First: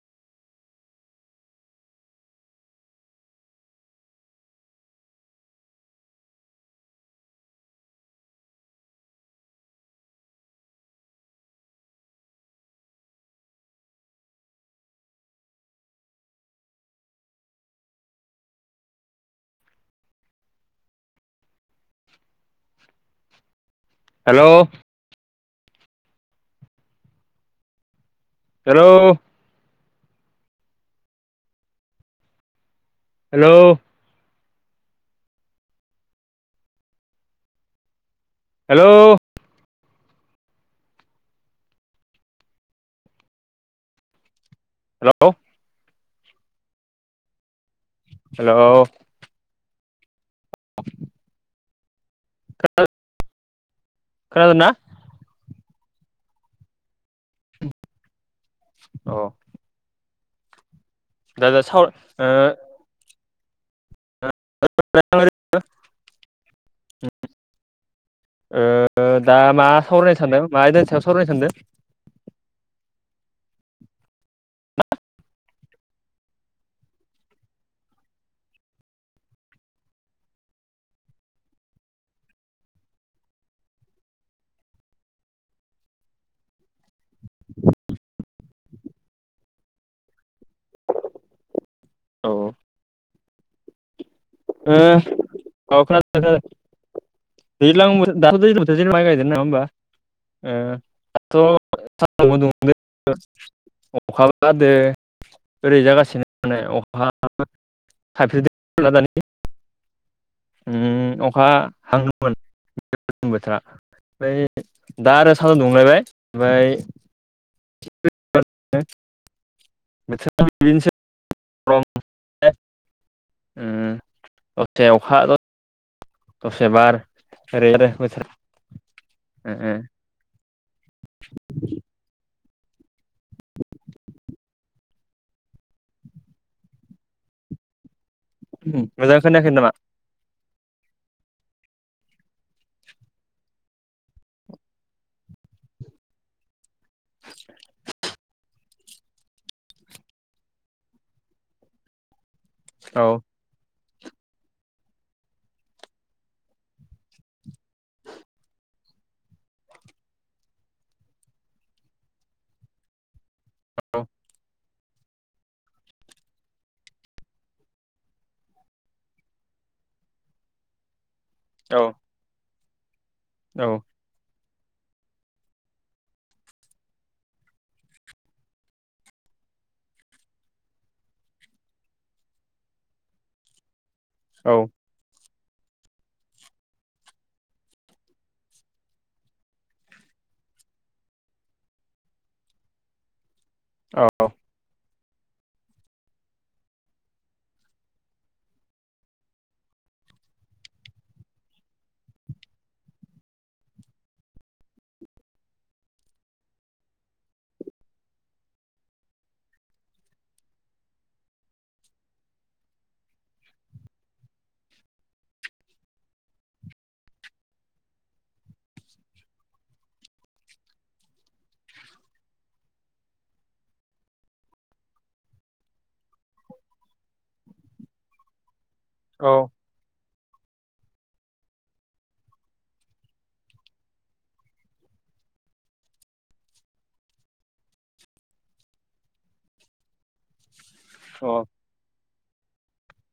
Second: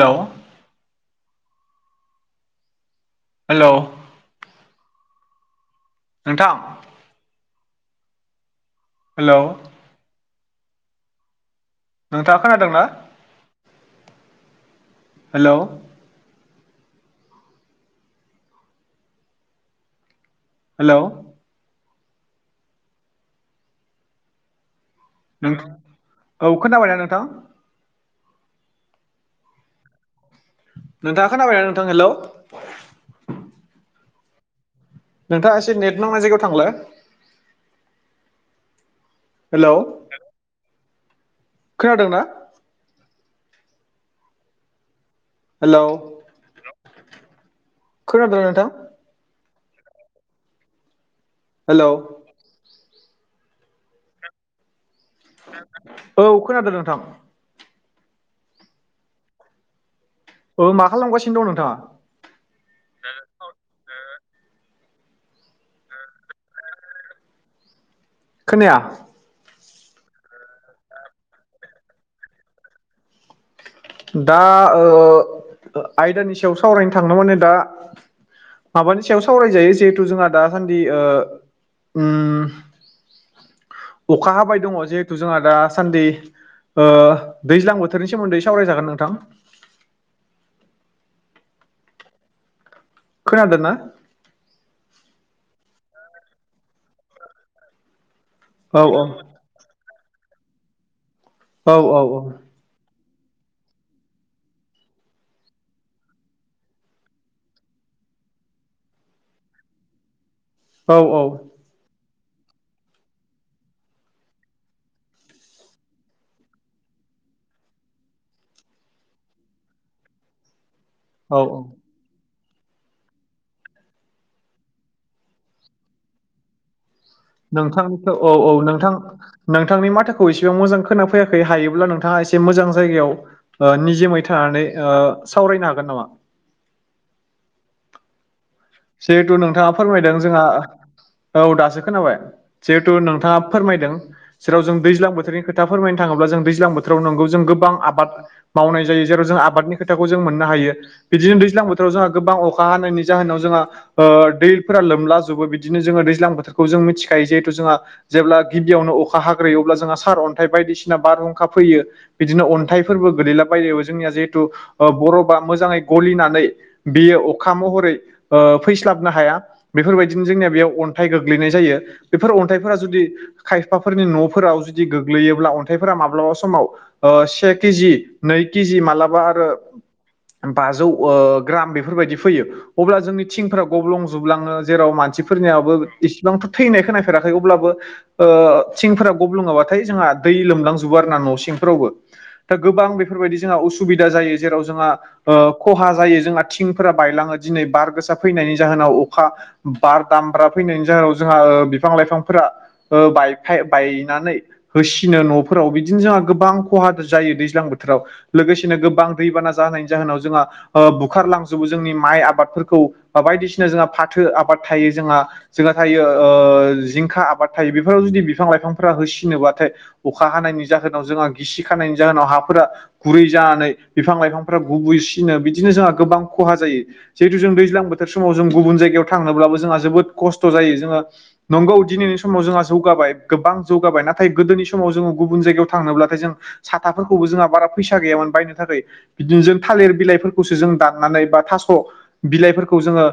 Hello. Hello. नोंथां। Hello. नोंथाङा खोनादोंना? हेलौ। हेलौ। हेलौ। नों औ खोन्थाबायना नोंथां? हेलौ। नोंथाङा खोनाबायना नोंथां? हेलौ। हेलौ। नोंथाङा एसे नेट नांनाय जायगायाव थांलाय। हेलौ। हेलौ खोनादोंना? Hello hello. खोनादोंना हेलौ नोंथां? [inaudible] हेलौ [unintelligible] खोनादोंना? औ खोनादों नोंथां। अ औ मा खालामबाय [unintelligible] [inaudible] [unintelligible] ओ खोनाया दा मा सावरायनो सानदों? मा आयदानि सायाव सावरायनो सान्दों? दा ओ आयदानि सायाव सावरायनो थांनो माने दा माबानि सायाव सावरायजायो जिहेथु जोंहा दासान्दि ओ उम ओ अखा हाबाय दङ जे जोंहा दासान्दि। ओ दैज्लां बोथोरनि सोमोन्दै सावरायजागोन नोंथां। औ खोनादों ना? ओ औ खोनादों। दैज्लां बोथोर दाथ' दैज्लां बोथोर औ जै औ माइ गायदों नङा होमबा? ओ औ दाथ' [unintelligible] अखाबो हादो। ओरै जागासिनो माने अखाबो [unintelligible] औ ओम औ अखा हाङोमोन बोथोरा। ओमफ्राय दा आरो साहा दुंलायबाय ओमफ्राय [inaudible] [unintelligible] औ। [unintelligible] उम दसे अखा द दसे बार ओरै आरो नोंथांनिखौ बोथोर औ औ नोंथां नोंथांनि माथाखौ एसेबां मोजां खोनाफैयाखै हायोब्ला नोंथाङा एसे एसे मोजां जायगायाव निजोमै थानानै सावरायनो हागोन नामा? मोजां जिहेथु खोनायाखै नामा नोंथाङा फोरमायदों जोंहा औ दासो खोनाबाय। जिहेतु नोंथाङा फोरमायदों जेराव जों दैजां बोथोरनि खोथा फोरमायनो थाङोब्ला जों दैज्लां बोथोराव बोाव नोंगौ जों गोबां आबाद मावनाय जायो जेराव जों आबादनि खोथाखौ जों मोननो हायो बिदिनो दैज्लां बोथोराव जोंहा गोबांखा अखा हानायनि औ जाहोनाव जोंहा ओ दैफोरा लोमला जोबो बिदिनो जोङो दैज्लां बोथोरखौ जों मिथिखायो जिहेथु जोंहा जेब्ला गिबियावनो अखा हाग्रोयो अब्ला जोंहा सार अन्थाइ बायदिसिना बारहुंखा फैयो। बिदिनो अन्थाइफोरबो गोलैलाब ब औ जोंनिया जिहेतु बर' बा मोजाङै गलिनानै बियो अखा महरै फैस्लाबनो हाया बेफोरबायदिनो जोंनिया बेयाव अन्थाइ गोग्लैनाय जायो। औ बेफोर अन्थाइफोरा जुदि औ खायफाफोरनि न'फोराव जुदि गोग्लैयोब्ला अन्थाइफोरा माब्लाबा समाव ओ से केजि नै केजि मालाबा आरो बाजौ ग्राम बेफोरबायदि फैयो, अब्ला जोंनि थिंफोरााव गब्लंजोबलाङो औ जेराव मानसिफोरनियाबो इसिबांथ' थैनायखौ नायफेराखै अब्लाबो ओ थिंफोरा गब्लोङाब्लाथाय जोंहा दै लोमलांजोबो आरो ना न' सिंफोरावबो। दा गोबां बेफोरबायदि जोंहा औ उसुबिदा जायो औ जेराव जोंहा ओ खहा जायो जोंहा थिंफोरा बायलाङो दिनै बार गोसा फैनायनि जाहोनाव अखा बार दामब्रा फैनायनि जाहोनाव जोंहा बिफां लाइफांफोरा बायफ बायनानै होसिनो न'फोराव बिदिनो जोंहा गोबां खहा जायो दैज्लां बोथोराव। लोगोसेनो गोबां दैबाना जाहोनायनि जाहोनाव जोंहा बुखारलांजोबो जोंनि माइ आबादफोरखौ बा बायदिसिना जोंहा फाथो आबाद थायो जोंहा जोंहा थायो जिंखा आबाद थायो बेफोराव जुदि बिफां लाइफांफोरा होसिनोबाथाय अखा हानायनि जाहोनाव जोंहा गिसि खानायनि जाहोनाव हाफोरा गुरै जानानै बिफां लाइफांफ्रा गुबैसिनो बिदिनो जोंहा गोबां खहा जायो। जिहेतु जों दैज्लां बोथोर समाव जों गुबुन जायगायाव थांनोब्लाबो जोंहा जोबोद खस्थ' जायो, जोङो नंगौ दिनैनि समाव जोंहा जौगाबाय गोबां जौगाबाय नाथाय गोदोनि समाव जोङो गुबुन जायगायाव थांनोब्लाथाय जों साथाफोरखौबो जोंहा बारा फैसा गैयामोन बायनो थाखाय बिदिनो जों थालिर बिलाइफोरखौसो जों दाननानै बा थास' बिलाइफोरखौ जोङो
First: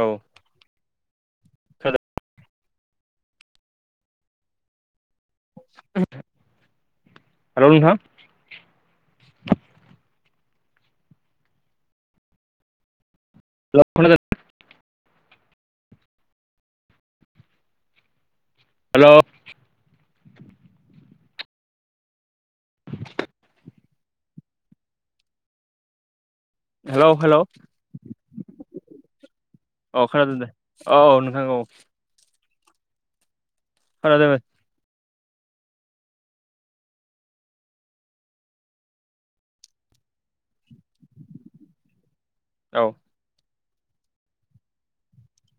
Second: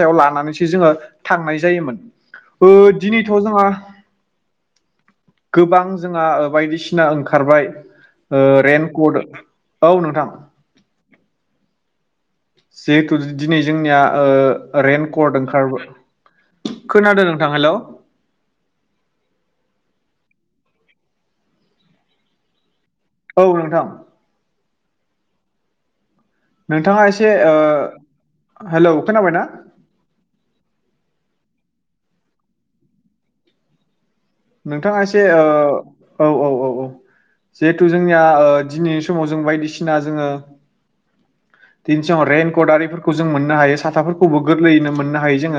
औ लानानैसो जोङो थांनाय हेल' जायोमोन दिनैथ' जोंहा गोबां जोंहा बायदिसिना ओंखारबाय। नोंथां रेनक'ट औ नोंथां। जिहेतु दिनै जोंनिया खोनादों हेल' रेन कट ओंखारबाय खोनादों नोंथां हेल'। हेल'। [inaudible] औ नोंथां। नोंथाङा हेलौ एसे, हेलौ हेल' खोनाबायना? औ खोनादों दे औ-औ नोंथां औ। [unintelligible] नोंथाङा एसे औ-औ-औ-औ। जिहेथु जोंनिया दिनैनि समाव जों बायदिसिना जोङो [unintelligible] औ रेनकटआरिफोर खौ जों मोननो हायो साथाफोरखौबो गोरलैयैनो मोननो हायो जों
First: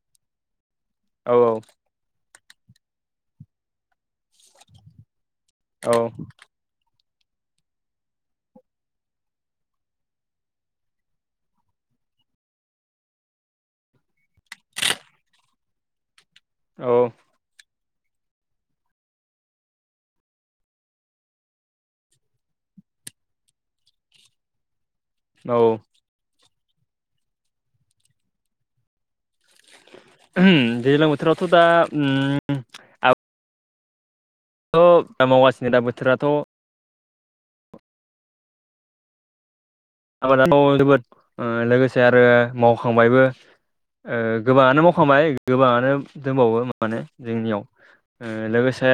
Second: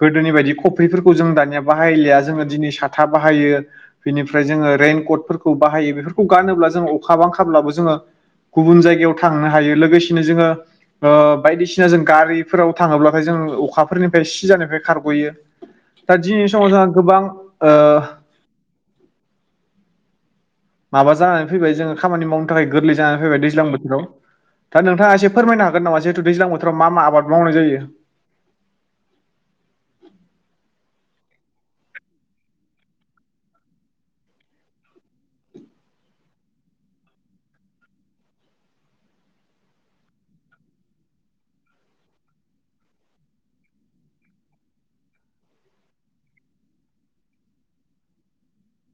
गोदोनि बादि ख खफ्रिफोरखौ जों दानिया बाहायलिया जों दिनै साथा बाहायो बेनिफ्राय जोङो रेनकटफोर खौ औ बाहायो बेफोरखौ गानोब्ला जों अखा बांखाब्लाबो जोङो गुबुन जायगायाव थांनो हायो लोगोसे दिनै जोङो ओ बायदिसिना जों गारिफोराव थाङोब्लाथाय जों अखाफोरनिफ्राय सिजानायनिफ्राय खारग'यो। दा दिनैनि समाव जोंहा औ गोबां ओ माबा जानानै फैबाय जोङो खामानि मावनो थाखाय गोरलै जानानै फैबाय दैज्लां बोथोराव दा नोंथाङा एसे औ फोरमायनो हागोन नामा जिहेथु दैज्लां बोथोराव मा मा आबाद मावनाय जायो? उम दैज्लां बोथोरावथ' दा उम अ दा मावगासिनो दा बोथोराथ' आबादाथ' जोबोद ओ लोगोसे आरो मावखांबायबो। ओ गोबाङानो मावखांबाय गोबाङानो दंबावो माने जोंनियाव। ओ लोगोसे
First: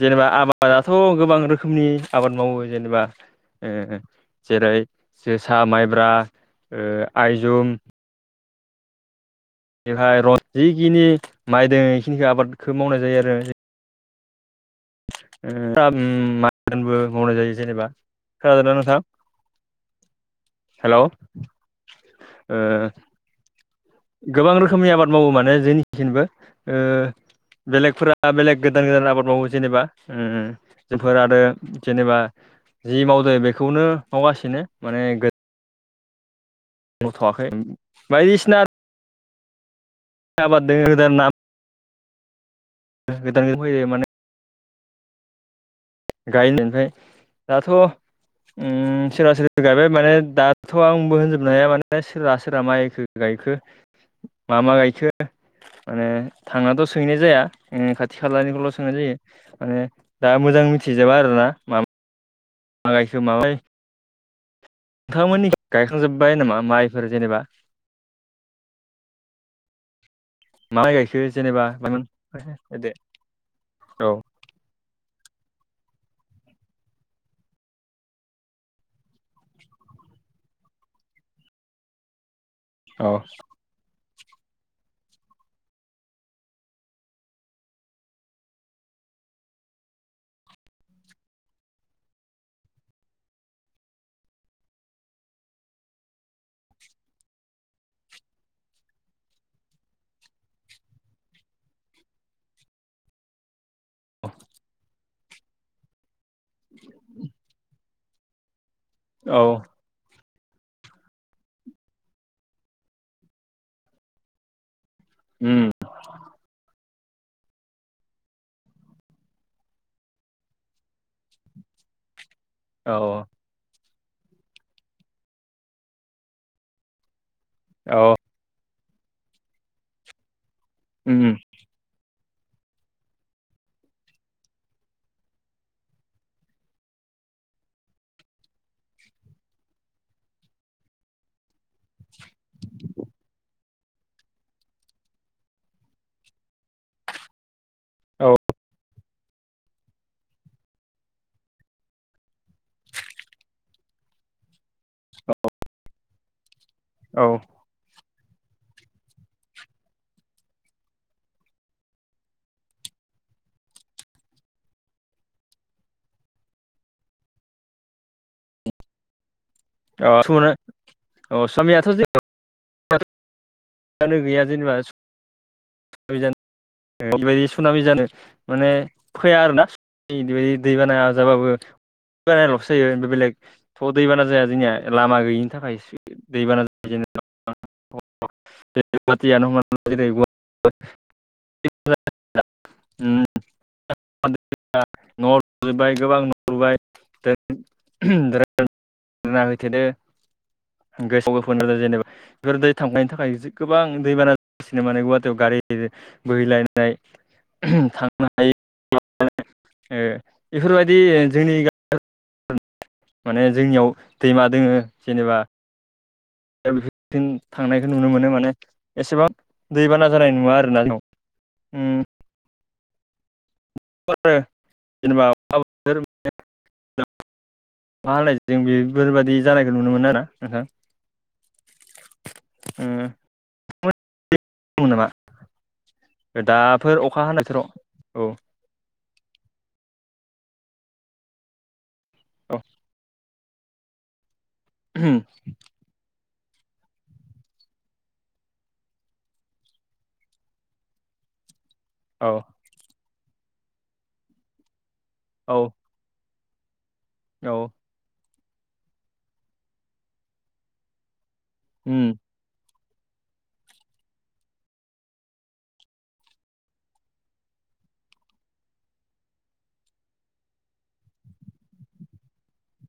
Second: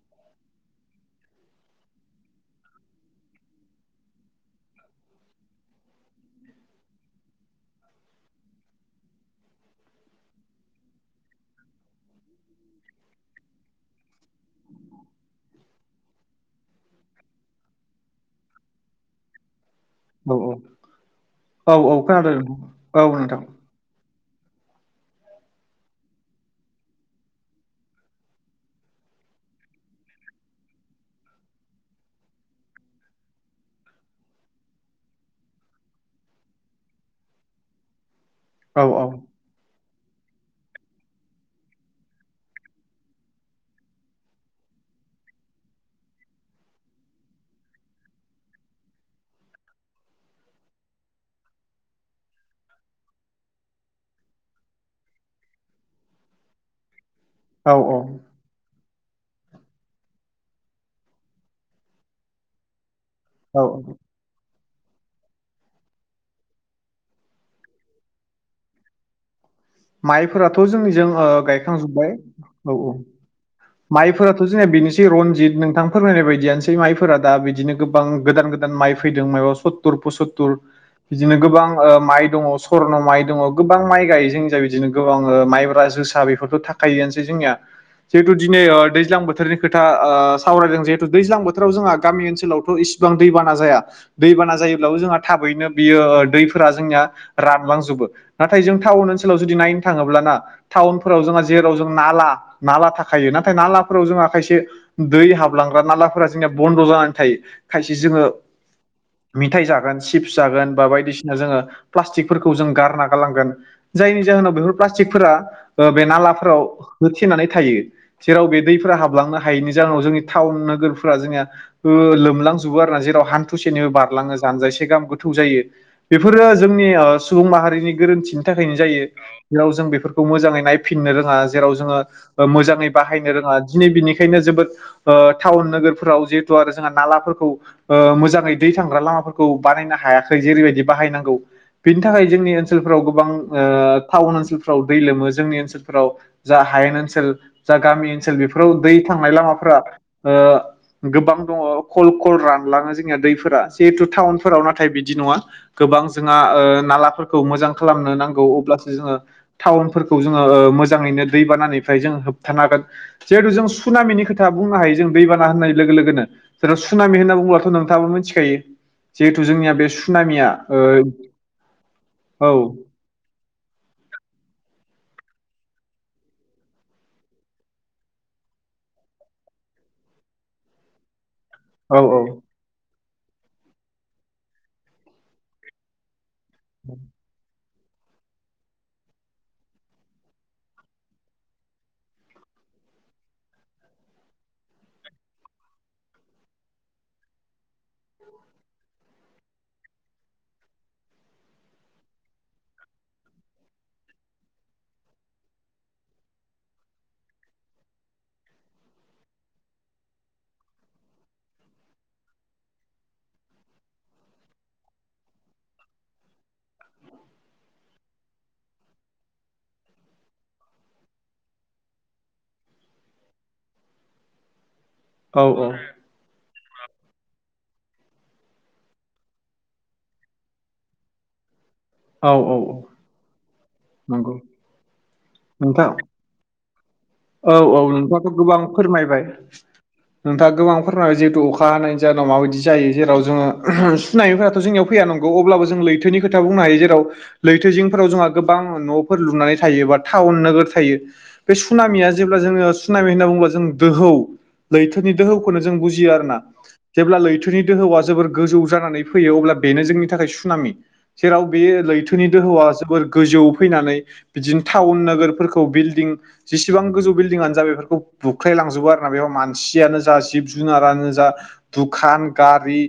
जेनेबा आबादाथ' गोबां रोखोमनि आबाद मावो जेनेबा ओ जेरै जोसा माइब्रा ओ आइजुम। बेनिफाय रन्जि जेखिनि माइ दोङो बेखिनिखौ आबादखो मावनाय जायो आरो। ओ [unintelligible] मोनबो मावनाय जायो जेनेबा खोनादोंना नोंथां? औ औ हेलौ औ औ खोनादों ओ नोंथां औ नोंथां। गोबां रोखोमनि आबाद मावो माने जोंनिखिनबो ओ बेलेगफोरा बेलेग गोदान गोदान आबाद मावो जेनेबा उम। जायफोर आरो जेनेबा जि मावदो बेखौनो मावगासिनो माने गो मावथ'आखै बायदिसिना औ औ। [unintelligible] गोदान फैयो माने गायनो ओमफ्राय दाथ' उम सोरबा सोरबा गायबाय माने दाथ' आंबो होनजोबनो हाया माने सोरहा सोरहा माइखो गायखो मा मा गायखो माने थांनाथ' सोंहैनाय जाया। औ उम खाथि खालानिखौल' सोंनाय जायो माने दा मोजां मिथिजोबा आरोना मा मा गायखो मा माइ [inaudible] नोंथांमोननि गायखांजोब्बाय नामा माइफोर जेनेबा? माइफोराथ' मा माइ जोंनिजों ओ गायखो जेनेबा गायखांजोबबाय औ औ। औ माइफोराथ' जोंनिया बेनोसै रनजित नोंथां फोरमायनाय बायदियानोसै माइफोरा दा बिदिनो गोबां गोदान गोदा माइ फैदों माइबा सुत्तुर पसुत्तुर बिदिनो गोबां ओ माइ दङ। स्वर्न औ माइ दङ गोबां माइ गायो जों दा बिदिनो गोबां ओ माइब्रा जोसा बेफोरथ' थाखायोआनोसै जोंनिया। जिहेतु दिनै ओ दैज्लां बोथोरनि खोथा ओ सावरायदों जिहेतु दैज्लां बोथोराव जोंहा गामि ओनसोलावथ' इस सिबां दैबाना जाया। दैबाना जायोब्लाबो जोंहा थाबैनो बियो ओ दैफोरा जोंनिया रानलांजोबो। नाथाय जों टाउन ओनसो जों जुदि नायनो थाङोब्ला ना टाउनाफोराव जोंहा जेराव जों नाला नाला थाखायो नाथाय नाला फोराव जोंहा खायसे दै हाबलांग्रा नालाफोरा जोंनिया बन्द' जानानै थायो खायसे जोङो औ मिथाय जागोन सिप्स जागोन बा बायदिसिना जोङो प्लासटिकफोरखौ जों गारना गालांगोन जायनि जाहोनाव बेफोर प्लास्टिकफोरा उम ओ बे नालाफोराव होथेनानै थायो। जेराव बे दैफोरा हाबलांनो हायैनि जाहोनाव जोंनि टाउन नोगोरफोरा जोंनिया ओ लोमलां जुबो आरोना औ जेराव हान्थु थुसेनिबो बारलाङो जानजायसे गाहाम गोथौ जायो बेफोरो जोंनि ओ सुबुं माहारिनि औ गोरोन्थि। बिदि जायो जाय जों बेफोरखौ मोजांङै नायफिननो उम रोङा जेराव जोङो मोजाङै बाहायनो रोङा दिनै बिनिखायनो जोबोद टाउन नोगोरफोराव जिहेथु आरो जोंहा नालाफोरखौ मोजाङै दै थांग्रा लामाफोरखौ बानायनो हायाखै जेरैबायदि बाहायनांगौ बिनि थाखाय जोंनि ओनसोलफोराव गोबां टाउन ओनसोलफ्राव दै लोमो जोंनि ओनसोलफोराव जा हायेन ओनसोल जा गामि औ ओनसोल बेफोराव दै थांनाय लामाफोरा गोबां दङ खल खल रानलाङो जोंनिया दैफोरा जिहेथु टाउन होनबाबो नाथाय बिदि नङा गोबां जोंहा औ नालाफोरखौ मोजां खालामनो नांग अब्लासो जोङो टाउनफोरखौ जोंङो मोजांङैनो दैबानानिफ्राय जों होबथानो हांगोन जिहेतु जों सुनामिनि खोथा बुंनो हायो जों दैबाना होननाय लोगो लोगोनो जेराव सुनामि होनना बुोब्लाथ' नोंथाङाबो मिथिखायो जिहेथु जोंनिया बे औ सुनामिया सुना औ सुनामियाथ' औ फानो गैया जेनेबा सज बेबायदि सुनामि जानो माने फैया आरो ना बायदि दै बाना जाबाबो दै औ बानाल'सो जायो बेलेग अ दैबाना जाया जोंनिया लामा गैयिनि थाखाय दैबाना ज [unintelligible] [unintelligible] [unintelligible] [unintelligible] न'आव लुजोबबाय गोबां न' लुबायै [unintelligible] [unintelligible] आ गोबां दैबाना जासिनो माने गुवाहाटियाव गारि बोहैलायनाय [unintelligible] थांनो हायि बेफोरबायदि जोंनि माने जोंनियाव दैमा दोंङो जेनेबा बेफोरदि थांनायखौ नुनो मोनो माने एसेबां दैबाना जानाय नुवा आरोना जों उम [unintelligible] जेनेबा औ अखा औ बोथोर मा होनालाय जों बेफोरबायदि जानायखौ नुनो मोनो आरो नोंथां औ औ औ उम नंगौ [unintelligible] नोंथां दाब फोर अखा हानाय औ बोथोराव औ नोंथांङाथ' गोबां फोरमायबाय नोंथांङा गोबां फोरमायबाय जिहेतु अखा हानायनि जोंनाव मााबायदि औ जायो जेराव जोङो सुनायफोरा्राथ' जोंनियाव फै नांगौ अब्लाबो जों लैथोनि खोथा बुंनो हायो जेराव लैथोजिंफोराव जोंहा गोबां न'फोर लुनानै थायो बा टाउन नोगोर थायो सामिया जेब्ला जोंङो सुनामि होनना बुंङोबला जों दोहौ लैथोनि दोहौखौ औ आरो ना जेब्ला लैथोनि औ दोहौआ जोबोर गोजौ जानानै फैयो अब्ला बेनो जोंनि थाखाय सुनामि जेराव बे उम लैथोनि दोहौआ जोबोर गोजौ फैनानै बिदिनो टाउन नोगोरफोरखौ बिल्डिं जेसेबां गोजौ बिल्डिंआनो जा बेफोरखौ बुख्रायलांजोबो आरो ना बेहाय मानसियानो जा जिब जुनारानो जा दुखान गारि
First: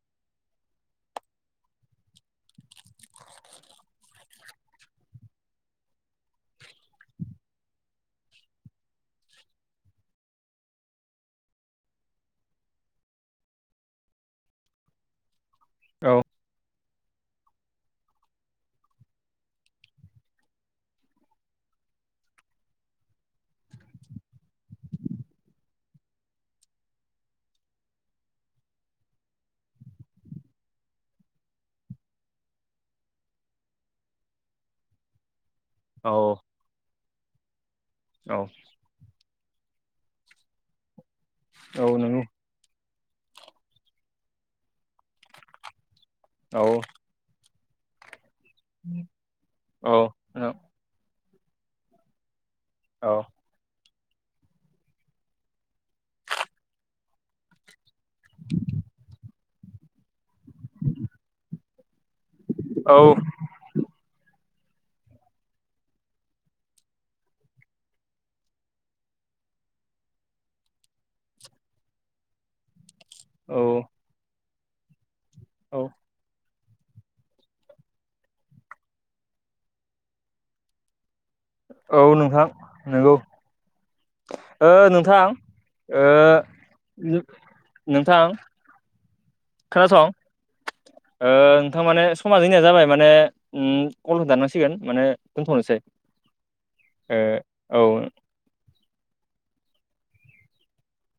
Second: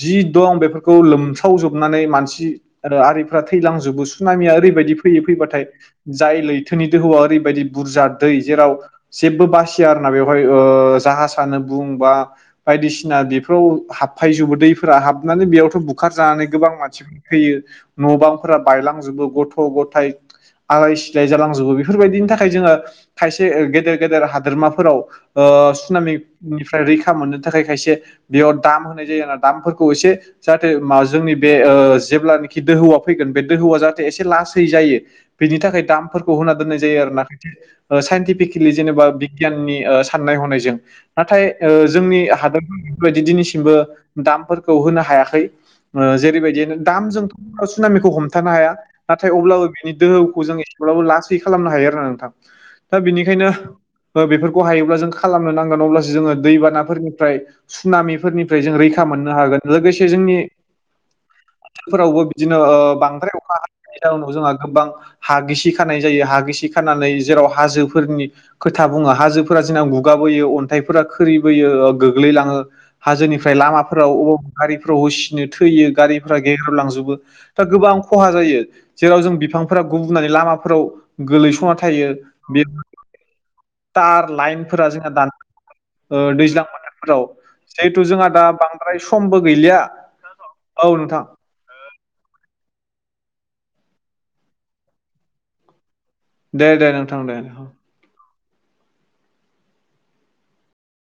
जि दं बेफोरखौ लोमस्रावजोबनानै मानसि आरो आरिफ्रा थैलांजोबो सुनाामिया ओरैबायदि फैयो फैबाथाय जाय लैथोनि दोहौआ ओरैबायदि बुरजा दै जेराव जेबो बासिया आर ना बेवहाय ओ जाहाजानो बायदिसिना बेफोराव हाबफायजोबो दैफोरा हाबनानै बेयावथ' औ बुखारजानानै गोबां मानसि फैयो न' बांफोरा बायलांजोबो गथ' गथाय आलाय सिलाय जालांजोबो बेफोरबायदिनि थाखाय जोंङो खायसे गेदेर गेदेर हादोरमाफोराव ओ सुनामिनिफ्राय रैखा मोननो थाखाय खायसे बेयाव दाम होनाय जायो आरो दामफोरखौ एसे जाहाथे मा जोंनि बे ओ जेब्लानाखि दोहौआ फैगोन बे दोहौआ जाहाथे एसे लासै जायो। बेनि थाखाय औ दामफोरखौ होना दोननाय जायो आरो ना खायसे औ साइनटिफिकेलि जेनेबा बिगियाननि ओ साननाय हनायजों नाथाय ओ औ जोंनि नंगौ हादोरफोराव बेबायदि दिनैसिमबो दामफोरखौ होनो हायाखै ओ औ जेरैबायदिनो दाम जों सुनामिखौ हमथानो हाया नाथाय अब्लाबो औ बिनि औ दोहौखौ जों एसेब्लाबो लासै खालामनो हायो आरो ना नोंथां। दा औ बिनिखायनो ओ बेफोरखौ हायोब्ला जों खालामनो नांगोन अब्लासो जोंङो दैबानाफोरनिफ्राय सुनामिफोरनिफ्राय जों रैखा मोननो हागोन लोगोसे जोंनि फोरावबो बिदिनो ओ बांद्राय अखा हानायनि जाउनाव जोंहा गोबां हा गिसि खानाय जायो हा गिसि खानानै जेराव हाजोफोरनि खोथा बुङा हाजोफोरा जोंना गुगाबोयो अन्थाइफोरा खोरिबोयो ओ गोग्लैलाङो। हाजोनिफ्राय औ लामाफोराव अं गारिफोराव होसिनो औ थैयो गारि गेग्रेबलांजोबो दा गोबां खहा जायो जेराव जों बिफांफोरा गुबुननानै लामाफोराव गोलैस'ना औ थायो। नोंथां बे नोंगौ। तार लाइनफोरा जोंना दान ओ दैज्लां बोथोरफोराव जिहेथु नोंथां जोंहा दा बां द्राय समबो गैलिया खोनासं औ नोंथां। ओ नोंथां माने समाज जोंनिया जाबाय माने ओम कलखौ दाननांसिगोन माने दोनथ'नोसै। दे दे नोंथां दे औ।